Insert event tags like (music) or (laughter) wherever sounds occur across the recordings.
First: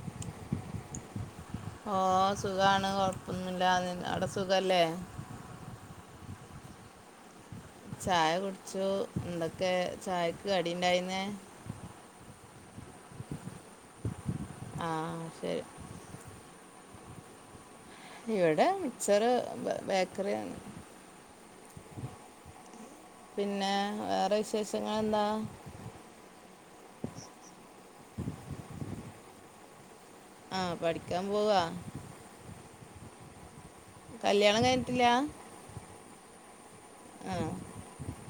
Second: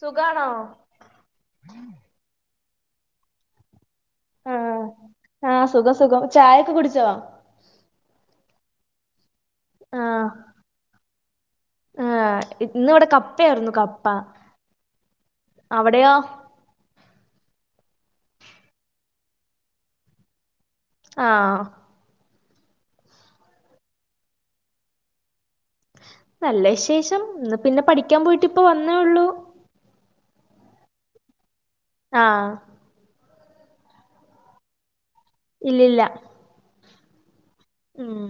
സുഖാണോ ഓ സുഖാണ് കൊഴപ്പൊന്നുമില്ല അവിടെ സുഖല്ലേ ആഹ് ആഹ് സുഖം സുഖം ചായൊക്കെ കുടിച്ചോ ചായ കുടിച്ചു എന്തൊക്കെ ചായക്ക് കടിയുണ്ടായിന്നേ ഏഹ് ഇന്ന് ഇവിടെ കപ്പയായിരുന്നു കപ്പ ആ ശരി അവിടെയോ ഇവിടെ മിച്ചർ ബേക്കറിയാണ് ആഹ് പിന്നെ വേറെ വിശേഷങ്ങളെന്താ നല്ല വിശേഷം ഇന്ന് പിന്നെ പഠിക്കാൻ പോയിട്ട് ഇപ്പം വന്നേള്ളൂ ആഹ് പഠിക്കാൻ പോവാ ആഹ് കല്ല്യാണം കഴിഞ്ഞിട്ടില്ല ഇല്ലില്ല ആഹ് ഉം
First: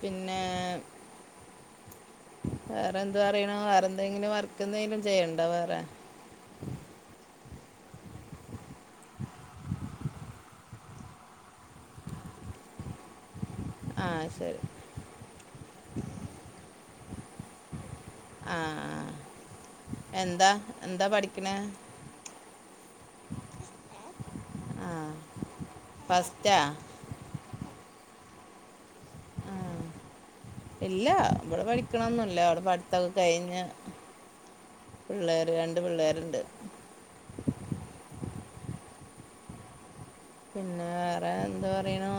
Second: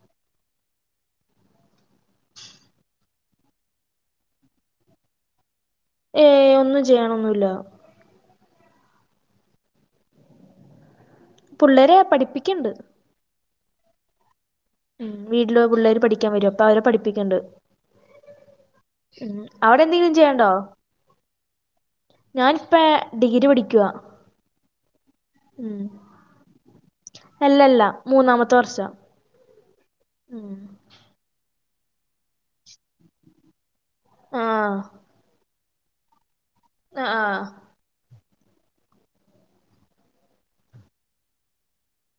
പിന്നേ വേറെന്ത് പറയണൂ വേറെന്തെങ്കിലും വർക്കെന്തെങ്കിലും ചെയ്യ്ണ്ടോ വേറെ ഏ ഒന്നും ചെയ്യിണൊന്നുല്ല പുള്ളേരെ പഠിപ്പിക്ക്ണ്ട് ആഹ് ശെരി ഉം വീട്ടില് പുള്ളേര് പഠിക്കാൻ വരും അപ്പൊ അവരെ പഠിപ്പിക്ക്ണ്ട് ആഹ് ആഹ് ഉം അവിടെ എന്തെങ്കിലും ചെയ്യാണ്ടോ പഠിക്കണേ ഞാനിപ്പേ ഡിഗ്രി പടിക്കുവാ ആ ഉം ഫസ്റ്റാ അല്ലല്ല മൂന്നാമത്തെ വർഷാ ആ ഉം ഇല്ല ഇവടെ പഠിക്കണൊന്നുല്ല ഇവടെ പഠിത്തൊക്കെ കഴിഞ്ഞ് ആഹ് പിള്ളേര് രണ്ട് പിള്ളേരുണ്ട് ആഹ് ആഹ് പിന്നെ വേറെന്ത് പറയുണൂ?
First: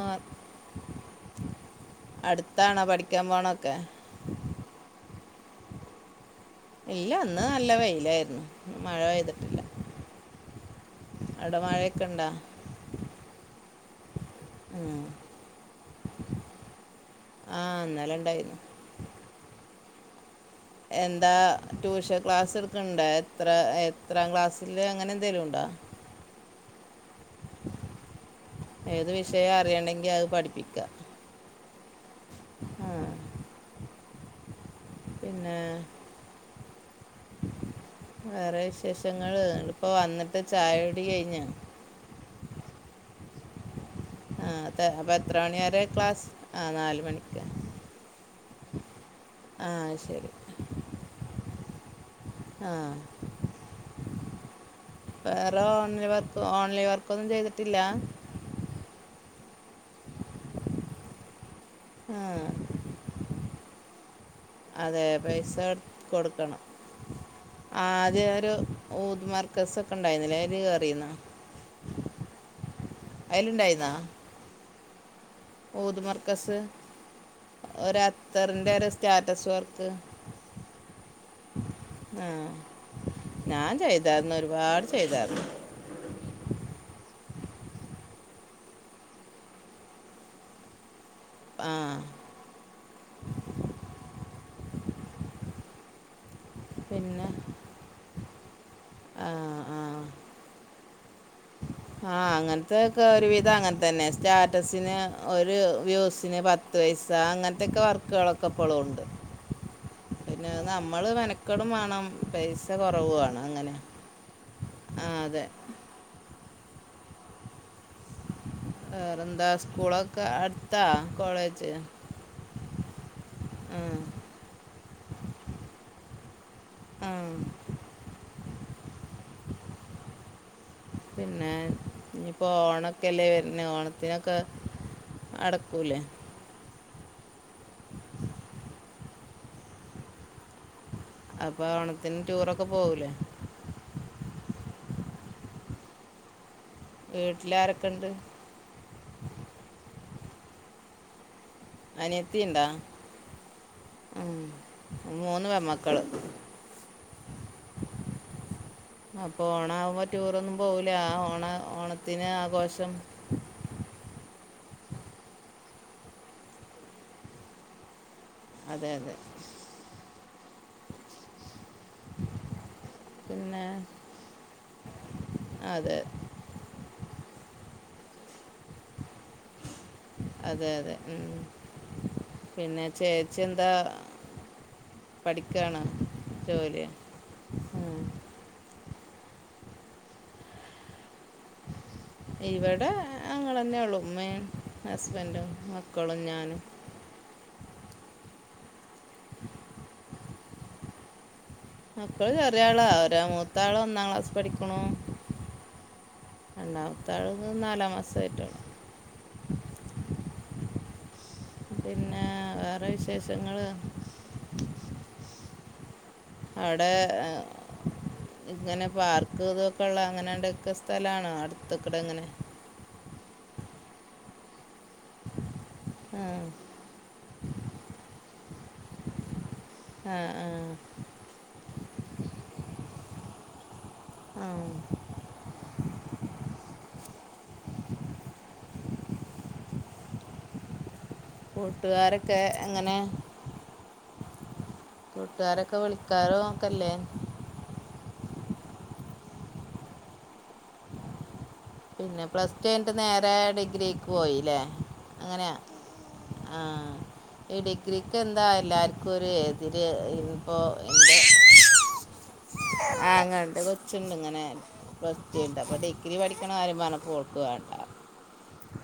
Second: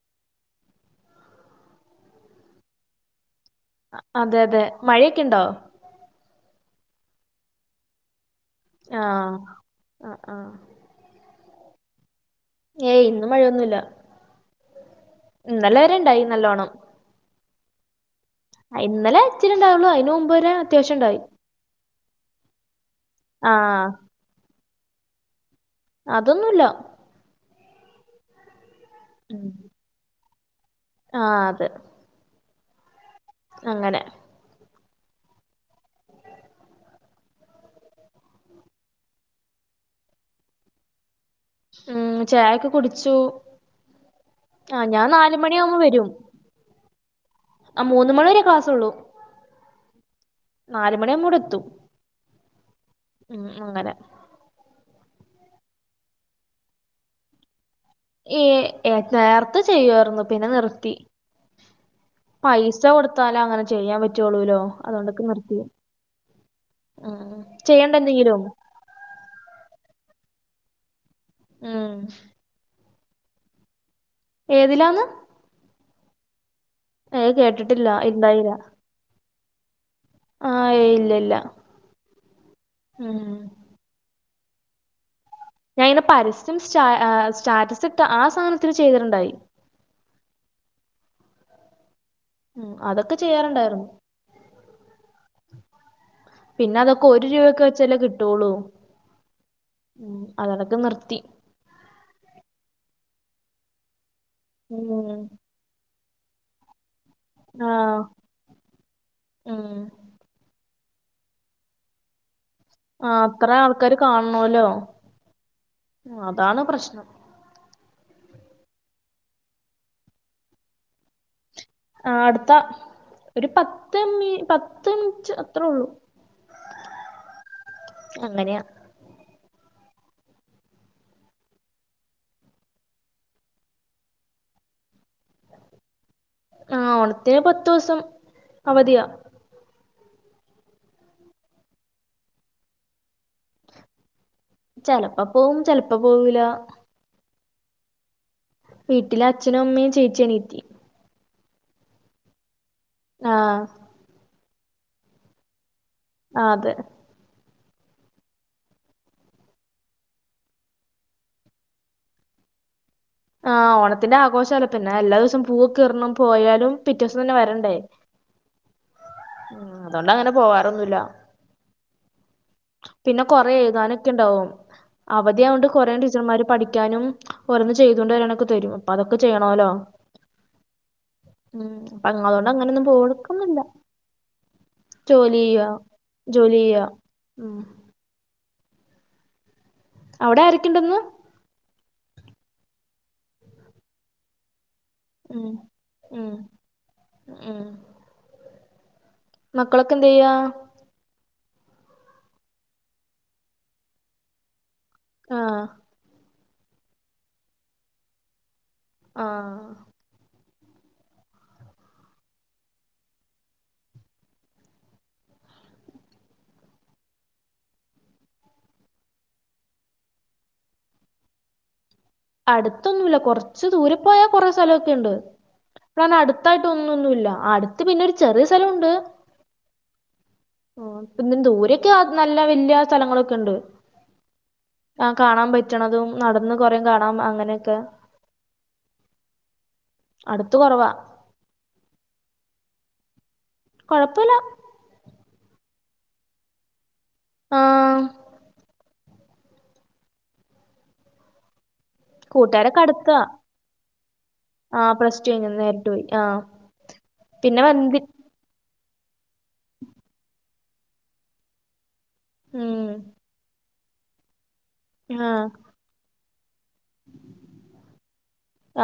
അടുത്താണോ പഠിക്കാ പോണോക്കെ? അതെ അതെ മഴെക്കെ ഇണ്ടോ? ഇല്ല ഇന്ന് നല്ല വെയിലായിരുന്നു, മഴ ആഹ് പെയ്തിട്ടില്ല. ആ ആ അവിടെ മഴെക്കെ ഇണ്ടാ? ഏയ് ഇന്ന് മഴയൊന്നുല്ല, ഉം ഇന്നലെ വരെണ്ടായി നല്ലോണം. ആഹ് ഇന്നലെണ്ടായീന്നു. ഇന്നലെ ഇച്ചിരി ഇണ്ടായിള്ളു ഐന് മുമ്പ് വരെ അത്യാവശ്യം ഉണ്ടായി എന്താ ട്യൂഷൻ ക്ലാസ്ട്ക്ക്ണ്ടോ എത്ര ആ എ എത്രാം ക്ലാസ്സ്ല് അങ്ങനെ എന്തേലുണ്ടോ? അതൊന്നുല്ല. ഏത് വിഷയാ അറിയണെങ്കി അത് പഠിപ്പിക്കാ. ആഹ് അതെ. ആഹ് അങ്ങനെ പിന്നെ വേറെ വിശേഷങ്ങള് ഇങ്ങട്പ്പ വന്നിട്ട് ചായകുടി കഴിഞ്ഞോ? ഉം ചായൊക്കെ കുടിച്ചു. ആഹ് ആ അതെ ഞാൻ അപ്പ എത്ര നാല് മണി മണിയാവുമ്പോ വരെ ക്ലാസ് ആഹ് നാല് മണിക്ക. ആഹ് മൂന്ന് മണി വരെ ക്ലാസൊള്ളു. ആഹ് അത് ശെരി. ന്ന് മണി ആവുമ്പം ഇവടെത്തും. ആഹ് മ് മ് അങ്ങനെ വേറെ ഓൺലൈ വർക്ക് ഓൺലൈൻ വർക്കൊന്നും ചെയ്തിട്ടില്ല. ഈ ഏ നേർത്തെ ചെയ്യാർന്നു പിന്നെ നിർത്തി ആ പൈസ കൊട് ത്താലങ്ങനെ ചെയ്യാൻ പറ്റൊള്ളൂലോ. അതെ പൈസ കൊടുക്കണം ഉം. ചെയ്യണ്ട ആദ്യ എന്തെങ്കിലും ഒരു ഊദ് മർക്കസ് ഒക്കെ ഇണ്ടായിരുന്നില്ലേ അതിന് കേറിന്നോ. മ് അയിലിണ്ടായിന്നാ ഏതിലാന്ന്? ഊദ് മർക്കസ്, ഏയ് കേട്ടിട്ടില്ല ഒരു ഇണ്ടായില്ല അത്തറിന്റെ ഒരു സ്റ്റാറ്റസ് വർക്ക്. ആഹ് ഏയ് ഇല്ല ഇല്ല ആഹ് ഉം ഞാൻ ചെയ് തായിരുന്നു ഒരുപാട് ചെയ്തായിരുന്നു. ഞാൻ ഇന്ന് പരസ്യം സ് ആഹ് സ്റ്റാറ്റസ് ഇട്ട ആ സാധനത്തിന് ചെയ്തിട്ടുണ്ടായി. ആഹ് മ് അതൊക്കെ ചെയ്യാറുണ്ടായിരുന്നു. പിന്നെ അതൊക്കെ ഒരു രൂപക്ക് വെച്ചല്ലേ കിട്ടുള്ളു, ആ മ് അതൊണ്ടോക്കെ നിർത്തി. ആഹ് അങ്ങനത്തെക്കെ ഒരു വിധം അങ്ങനെ തന്നെ സ്റ്റാ റ്റസിന് ഉം ഒരു വ്യൂസിന് പത് ത്ത് പൈസ അങ്ങനത്തൊക്കെ ആഹ് വർക്കുകളൊക്കെ ഇപ്പോളും ഉണ്ട്. ഉം പിന്നെ നമ്മള് മെനക്കെടും വേണം പൈസ് ആഹ് അത്ര ആൾക്കാര് കാണണല്ലോ ആ അതെ അതാണ് പ്രശ്നം. വേറെന്താ സ്കൂളൊക്കെ അടുത്താ കോളേജ്. ആഹ് അടുത്ത, ഒരു ആ പത്ത് മി പത്ത് മിനിറ്റ് അത്രേ ഒള്ളു. ആഹ് അങ്ങനെയ. പിന്നെ ഇനിപ്പോ ഓണൊക്കെല്ലേ വരുന്നെ. ഓണത്തിനൊക്കെ അടക്കൂല്ലേ. ആ ഓണത്തിന് പത്തു ദിവസം അവധിയാ. അപ്പൊ ഓണത്തിന് ടൂറൊക്കെ പോകൂലേ? ചെലപ്പോ പോവും. ചെലപ്പോ പോവൂല. വീട്ടിലാരൊക്കെണ്ട്? വീട്ടിലച്ഛനും, അമ്മേം, ചേച്ചി, അനീത്തി. അനിയത്തിണ്ടാ? ആഹ ഉം മൂന്ന് പെൺ മക്കള്. ആ അതെ. അപ്പൊ ഓണ ആകുമ്പോ ടൂറൊന്നും പോവുല. ആ ഓണ ഓണത്തിന് ആഘോഷം ആ ഓണത്തിന്റെ ആഘോഷല്ലേ. പിന്നെ എല്ലാ ദിവസം പൂവൊക്കെ ർണം. പോയാലും പിറ്റെ ദിവസം തന്നെ വരണ്ടേ. (inaudible) അതെ അതെ. ആ അതോണ്ട് അങ്ങനെ പോവാറൊന്നുല്ല. പിന്നെ കൊറേ എഴുതാനൊക്കെ ഉണ്ടാവും. അവധിയായോണ്ട് കൊറെ അതെ ടീച്ചർമാര് പഠിക്ക ക്കാനും ഓരോന്ന് ചെയ്തുകൊണ്ട് വരാനൊക്കെ തരും. അപ്പൊ അതൊക്കെ ചെയ്യണോല്ലോ. അതെ അതെ ഉം അപ്പ അങ്ങനൊണ്ട് പിന്നെ അങ്ങനൊന്നും ചേച്ചി പോവുക്കന്നില്ല. എന്താ ജോലി ചെയ്യ. പഠിക്കുകയാണ് ജോലി ചെയ്യ. ഉം. അവിടെ ആരക്ക്ണ്ട്ന്ന്? ഇവിടെ അങ്ങല് തന്നെ ഉള്ളു. ഉമ്മേം, ഉം ഹസ്ബൻറും, മക്കളും, ഉം ഞാനും. ഉം മക്കളൊക്കെ എന്ത് ചെയ്യാ? മക്കളെ ചെറിയ ആളാ. ഒരാ മൂത്ത ആള് ഒന്നാം ക്ലാസി പഠിക്കണു. ആഹ രണ്ടാമത്തെ ആള് ഇന്ന് നാലാം മാസമായിട്ടള്ളൂ. ആഹ പിന്നെ വേറെ വിശേഷങ്ങള്. അവടെ ഏ ഇങ്ങനെ പാർക്ക് ഇതൊക്കെ ഉള്ള അങ്ങനെണ്ടൊക്കെ സ്ഥലാണോ, അടുത്തക്കടെ ഇങ്ങനെ. അടുത്തൊന്നുല്ല. കൊറച്ച് ദൂരെ പോയാ കൊറെ സലൊക്കെയുണ്ട്. ൻ ആ അടുത്തായിട്ട് ഒന്നൊന്നുല്ല. അടുത്ത് പിന്നെ ഒരു ചെറിയ സലുണ്ട്. ആഹ ആഹ അപ്പൊ പിന്ന ദൂരൊക്കെ നല്ല വല്യ സ്ഥലങ്ങളൊക്കെ ഉണ്ട്. ആഹ് ആ കാണാൻ പറ്റണതും, നടന്ന് കുറെം കാണാം, അങ്ങനെയൊക്കെ. അടുത്ത് കൊറവാ. കൂട്ടുകാരൊക്കെ എങ്ങനെ? കുഴപ്പുല്ല. കൂട്ടുകാരൊക്കെ വിളിക്കാറോക്കല്ലേ? ആഹ പിന്നെ പ്ലസ് ടു കൂട്ടുകാരൊക്കെ കയ്ഞ്ട്ട് അടുത്താ നേരെ ഡിഗ്രിക്ക് പോയില്ലേ. ആ പ്ലസ് ടു അങ്ങനെ കഴിഞ്ഞ് നേരിട്ട് പോയി ആ ആഹ്. ഈ പിന്നെ വന്തി ഡിഗ്രിക്ക് എന്താ എല്ലാര് (unintelligible) എതിര് ഇപ്പോ എ ഉം ആങ്ങൾടെ കൊ ച്ച്ണ്ട് ങ്ങനെ, ആ പ്ലസ്ടു കഴിഞ്ഞിട്ടു. അപ്പോ ഡിഗ്രി പഠിക്കണ കാര്യം പറഞ്ഞപോൾ ഓൾക്ക് വേണ്ട.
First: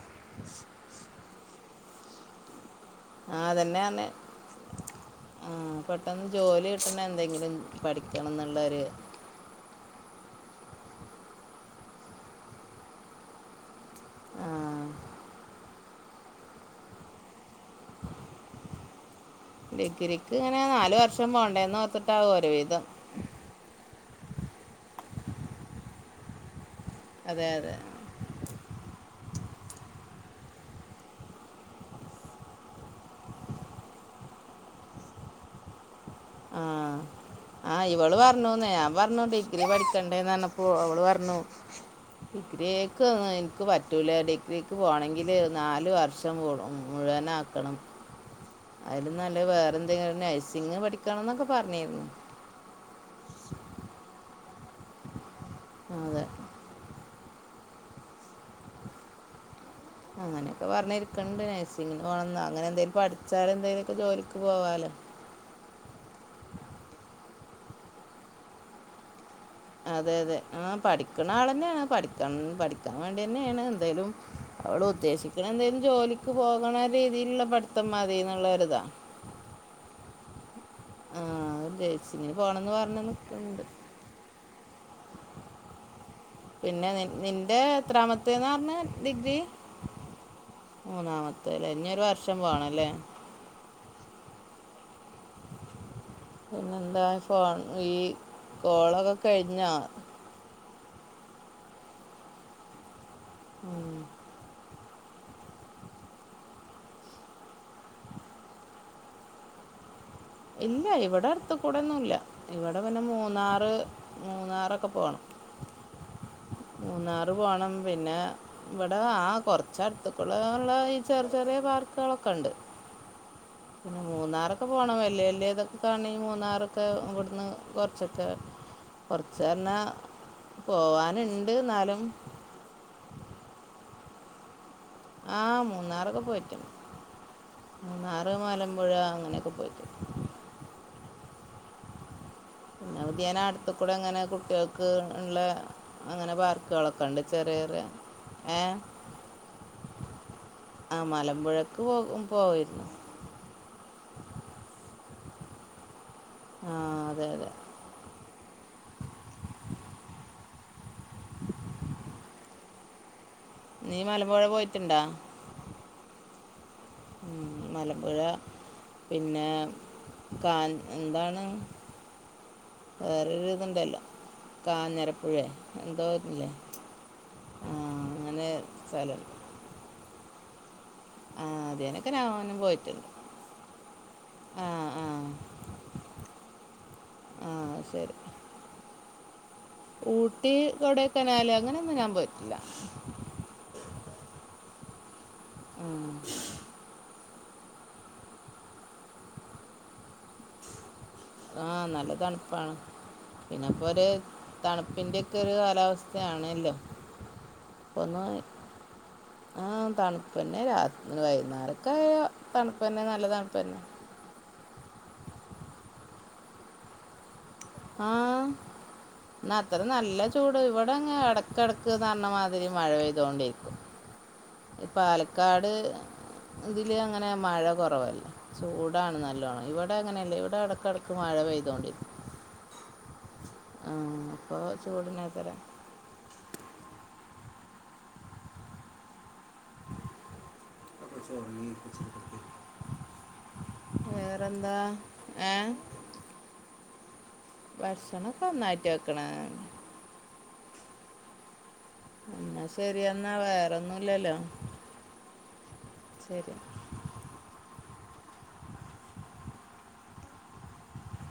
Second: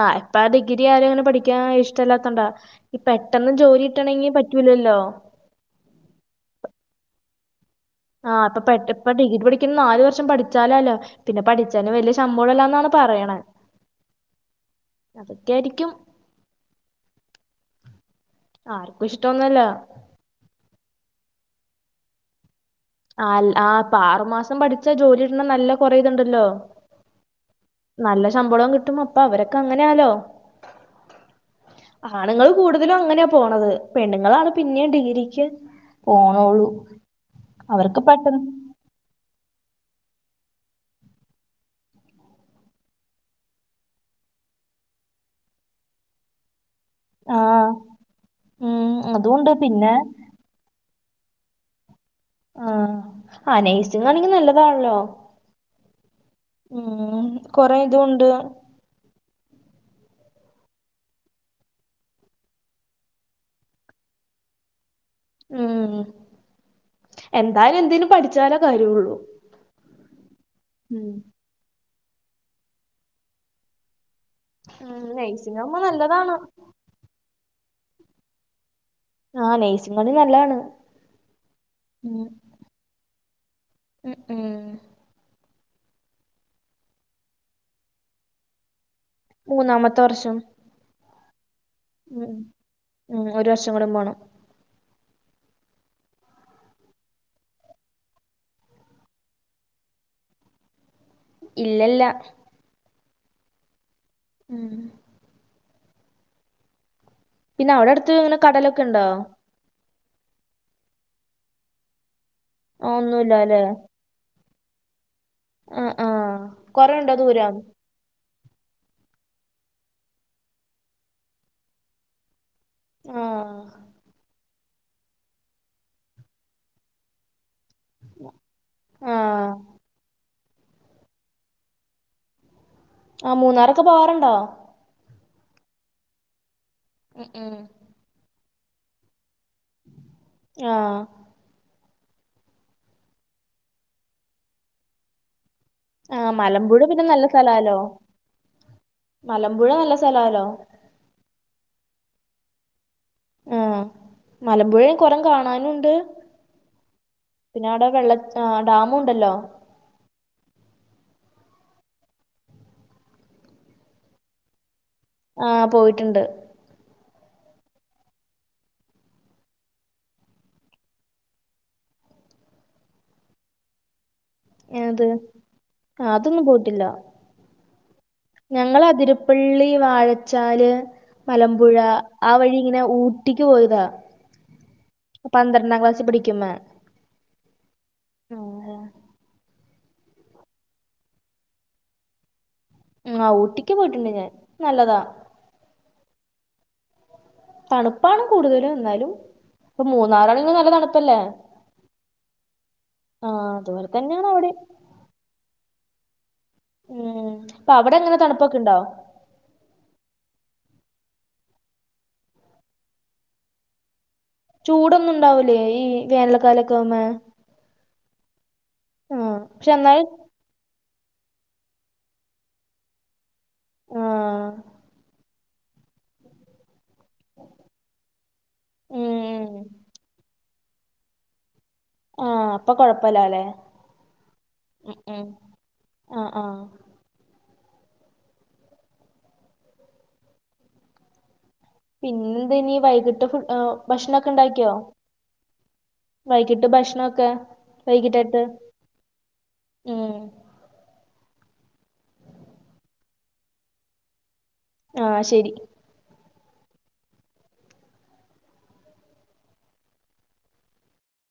ആ ഇപ്പ ആ ഡിഗ്രി ആരെങ്കിലും പഠിക്കാൻ ഇഷ്ടല്ലാതൊണ്ടാ. ഇ പെട്ടെന്ന് ജോലി കിട്ടണങ്കിൽ പറ്റൂലല്ലോ. ആഹ പെട്ടെന്ന് ജോലി കിട്ടണ എന്തെങ്കിലും. പഠിക്കണം ആഹ് അപ്പ എന്നുള്ളൊരു പ്പെട്ട ഇപ്പ ഡിഗ്രി പഠി ക്കും നാല് വർഷം പഠിച്ചാലാലോ. പിന്നെ പഠിച്ചാല് വല്യ ശമ്പളംല്ലാന്നാണ് പറയണേ. ആ, അതൊക്കെ യായിരിക്കും ആർക്കും ഇഷ്ടോന്നല്ല ക്ക് ങ്ങനെ നാല് വർഷം പോണ്ടേെന്ന് ഓർത്തിട്ടാവും ഒരുവിധം ആൽ ആ പ്പ ആറുമാസം പഠിച്ചാ ജോലികിട്ടണ നല്ല കൊറേത്ണ്ടല്ലോ അതെ അതെ നല്ല ശമ്പളം കിട്ടുമ്പോ പ്പ അവരൊക്കെ അങ്ങനാലോ ആണുങ്ങൾ കൂടുതലും അങ്ങനെയാ പോണത് പെണ്ണുങ്ങളാണ് പിന്നെയും ഡിഗ്രിക്ക് പോണോള്ളൂ ആഹ ആ അവർക്ക് ഇവള് പെട്ടെന്ന് പറഞ്ഞുന്നെ ഞാൻ പറഞ്ഞു ഡി ഗ്രി പഠിക്കണ്ടേന്ന്റന്നപ്പോ അവള് പറഞ്ഞു ഡിഗ്രിക്ക്ന്നു എനിക്ക് പറ്റൂല ഡിഗ്രിക്ക് പോണങ്കില് നാല് വർഷം പോണം ആഹ് മുഴുവനാക്കണം ഉം അയിലും നല്ലെ അതുണ്ട് പിന്നെ വേറെന്തെങ്കിലും ഒരു നഴ്സിങ് പഠിക്കണംന്നൊക്കെ പറഞ്ഞിരുന്നു ആഹ ആനൈസിങ്ങാണെങ്കിൽ നല്ലതാണല്ലോ അതെ ഉം കൊറെ ഇതും ഉണ്ട് അങ്ങനെയൊക്കെ പറഞ്ഞിരിക്കണ്ട് നഴ്സിംഗ പോണംന്നോ അങ്ങനെ എന്തേലും പഠിച്ചാല എന്തേലെക്കെ ജോലിക്ക് പോവാലോ ഉം എന്തായാലും എന്തേലും പഠിച്ചാലോ കാര്യുള്ളൂ അതെ അതെ ആ പഠിക്കണ ആൾ തന്നെയാണ് പഠിക്ക പഠിക്കാൻ വേണ്ടി തന്നെയാണ് എന്തായാലും അവള് ഉം ഉദ്ദേശിക്കണ നഴ്സിംഗാവുമ്പോ എന്തേലും ജോലിക്ക് നല്ലതാണ് പോകണ രീതിയിലുള്ള പഠിത്തം മതിന്നുള്ളരിതാ ആഹ് നഴ്സിംഗാണ് നല്ലാണ് ആഹ ഉം ജേസിങ്ങിന് പോണംന്ന് പറഞ്ഞ് നിക്ക്ണ്ട് ഉം ഉം പിന്നെ നി നിന്റെ എത്രാമത്തെന്ന് റഞ്ഞെ ഡിഗ്രി മൂന്നാമത്തെ വർഷം മൂന്നാമത്തെലെ ഞ് ഉം ഉം ഒരു വർഷം കൂടെ പോണം പിന്നെന്താ ഫോൺ ഈ കോളൊക്കെ കഴിഞ്ഞാ ഇല്ലല്ല ഉം ഉം പിന്നെ അവിടെ അടുത്ത് ഇങ്ങനെ കടലൊക്കെ ഉണ്ടോ ഇല്ല ഇവിടെ അടുത്കൂടെന്നുല്ല ഇവിടെ ആഹ് പിന്നെ ഒന്നുല്ലല്ലേ മൂന്നാറ് മൂന്നാറൊക്കെ പോകണം ആഹ് ആഹ് കൊറേണ്ടോ മൂന്നാറ് ദൂരം പോണം പിന്നെ ഇവിടെ ആ കുറച്ചടുത്ക്കുടള്ള ഈ ചെറിയ ചെറിയ പാർക്കുകളൊക്കെണ്ട് ആഹ് പിന്നെ മൂന്നാറക്കെ പോകണം വല്യ വല്യ ഇതൊക്കെ കാണെങ്കിൽ മൂന്നാറക്കെ ഇവിടുന്ന് കുറച്ചൊക്കെ കുറച്ച് ആഹ് പറഞ്ഞാ പോവാന്ണ്ട് എന്നാലും ആ മൂന്നാറൊക്കെ പോവാറുണ്ടോ ആഹ മൂന്നാറൊക്കെ പോയിട്ട്ണ്ട് ഉം ഉം മൂന്നാർ മലമ്പുഴ അങ്ങനെയൊക്കെ പോയി ആഹ് (unintelligible) അടുത്തകൂടെങ്ങനെ കുട്ടികൾക്ക് ഉള്ള അങ്ങനെ ആഹ് മലമ്പുഴ പിന്നെ പാർക്കുകളൊക്കെണ്ട് നല്ല ചെറിയ സ്ഥലാലോ ചെറിയ ഏ മലമ്പുഴ നല്ല സ്ഥലാലോ ആ മലമ്പുഴക്ക് പോകു പോയിര്ന്ന് ആഹ മലമ്പുഴെ കുറം കാണാനുണ്ട് ആ അതെ അതെ പിന്നെ അവിടെ വെള്ള ചാ ഡാമു ഉണ്ടല്ലോ (inaudible) നീ മലമ്പുഴ പോയിട്ടുണ്ടാ ആ പോയിട്ടുണ്ട് ഉം മലമ്പുഴ പിന്നെ കാൻ എന്താണ് വേറൊരു ഇതുണ്ടല്ലോ ഏത് കാഞ്ഞരപ്പുഴേ ആ അതൊന്നും എന്തോന്നില്ലേ പോയിട്ടില്ല ഞങ്ങൾ അതിരപ്പള്ളി വാഴച്ചാല് ആ മലമ്പുഴ അതിനൊക്കെ ആ വഴി ഞാനും ഇങ്ങനെ പോയിട്ടുണ്ട് ഊട്ടിക്ക് പോയതാ ആ ആ പന്ത്രണ്ടാംക്ലാസ് പഠിക്കുമേ ആഹ് അത് ശരി ഊട്ടി കൊടൈക്കനാൽ അങ്ങനെന്നും ഞാൻ പോയിട്ടില്ല ഉം ആഹ് ഊട്ടിക്ക് പോയിട്ടുണ്ട് ഞാൻ നല്ലതാ ആഹ് തണുപ്പാണ് കൂടുതലും എന്നാലും മൂന്നാറാണെങ്കി നല്ല തണുപ്പല്ലെ ആഹ് നല്ല തണുപ്പാണ് അതുപോലെ പിന്നെപ്പോര് തന്നെയാണ് അവിടെ തണുപ്പിന്റെക്കെരു കാലാവ സ്ഥാ ആണല്ലോ ഉം അപ്പൊ അവിടെ എങ്ങനെ ഒന്ന് തണുപ്പൊക്കെ ഉണ്ടോ ആഹ് തണുപ്പന്നെ രാ വൈകുന്നേരൊക്കെ ആയതണുപ്പന്നെ നല്ല തണുപ്പന്നെ ചൂടൊന്നും ഉണ്ടാവൂലേ ഈ വേനൽക്കാലക്കെവുമെ ആഹ് പക്ഷെ ന്നത്ര എന്നാലും നല്ല ചു ട് ഇവിടെ ഇടക്കടക്ക് ന്നാർന്ന മാതിരി മഴ പെയ്തോണ്ടിരിക്കും ആ ഇ പാലക്കാട് ഇതിൽ അങ്ങനെ മഴ കൊറവല്ലേ ചൂടാണ് ഉം നല്ലോണം ഇവിടെ അങ്ങനെയല്ലേ ഇവിടെ ഇടക്കിടയ്ക്ക് മഴ പെയ്തോണ്ടിരിക്കും ആഹ് അപ്പൊ കൊഴപ്പല്ലാല്ലേ ആഹ് അപ്പോൾ ഉം ഉം ചൂട്നാത്രെ ആഹ് ആഹ് അപ്പ ചെറീ കു പിന്നെന്തനി വൈകിട്ട് ഫുഡ് ഏഹ് ഭക്ഷണൊക്കെ ഉണ്ടാക്കിയോ വേറെന്താ ഏ വൈകിട്ട് ഭക്ഷണൊക്കെ ഭക്ഷണക്കെ വൈകിട്ടേക്ക് ഒന്നായിട്ട് വെക്ക്ണാണ് ഉം എന്നാ ശെരിയെന്നാ വേറെന്നുല്ലല്ലോ ആഹ് ശരി ശരി (inaudible)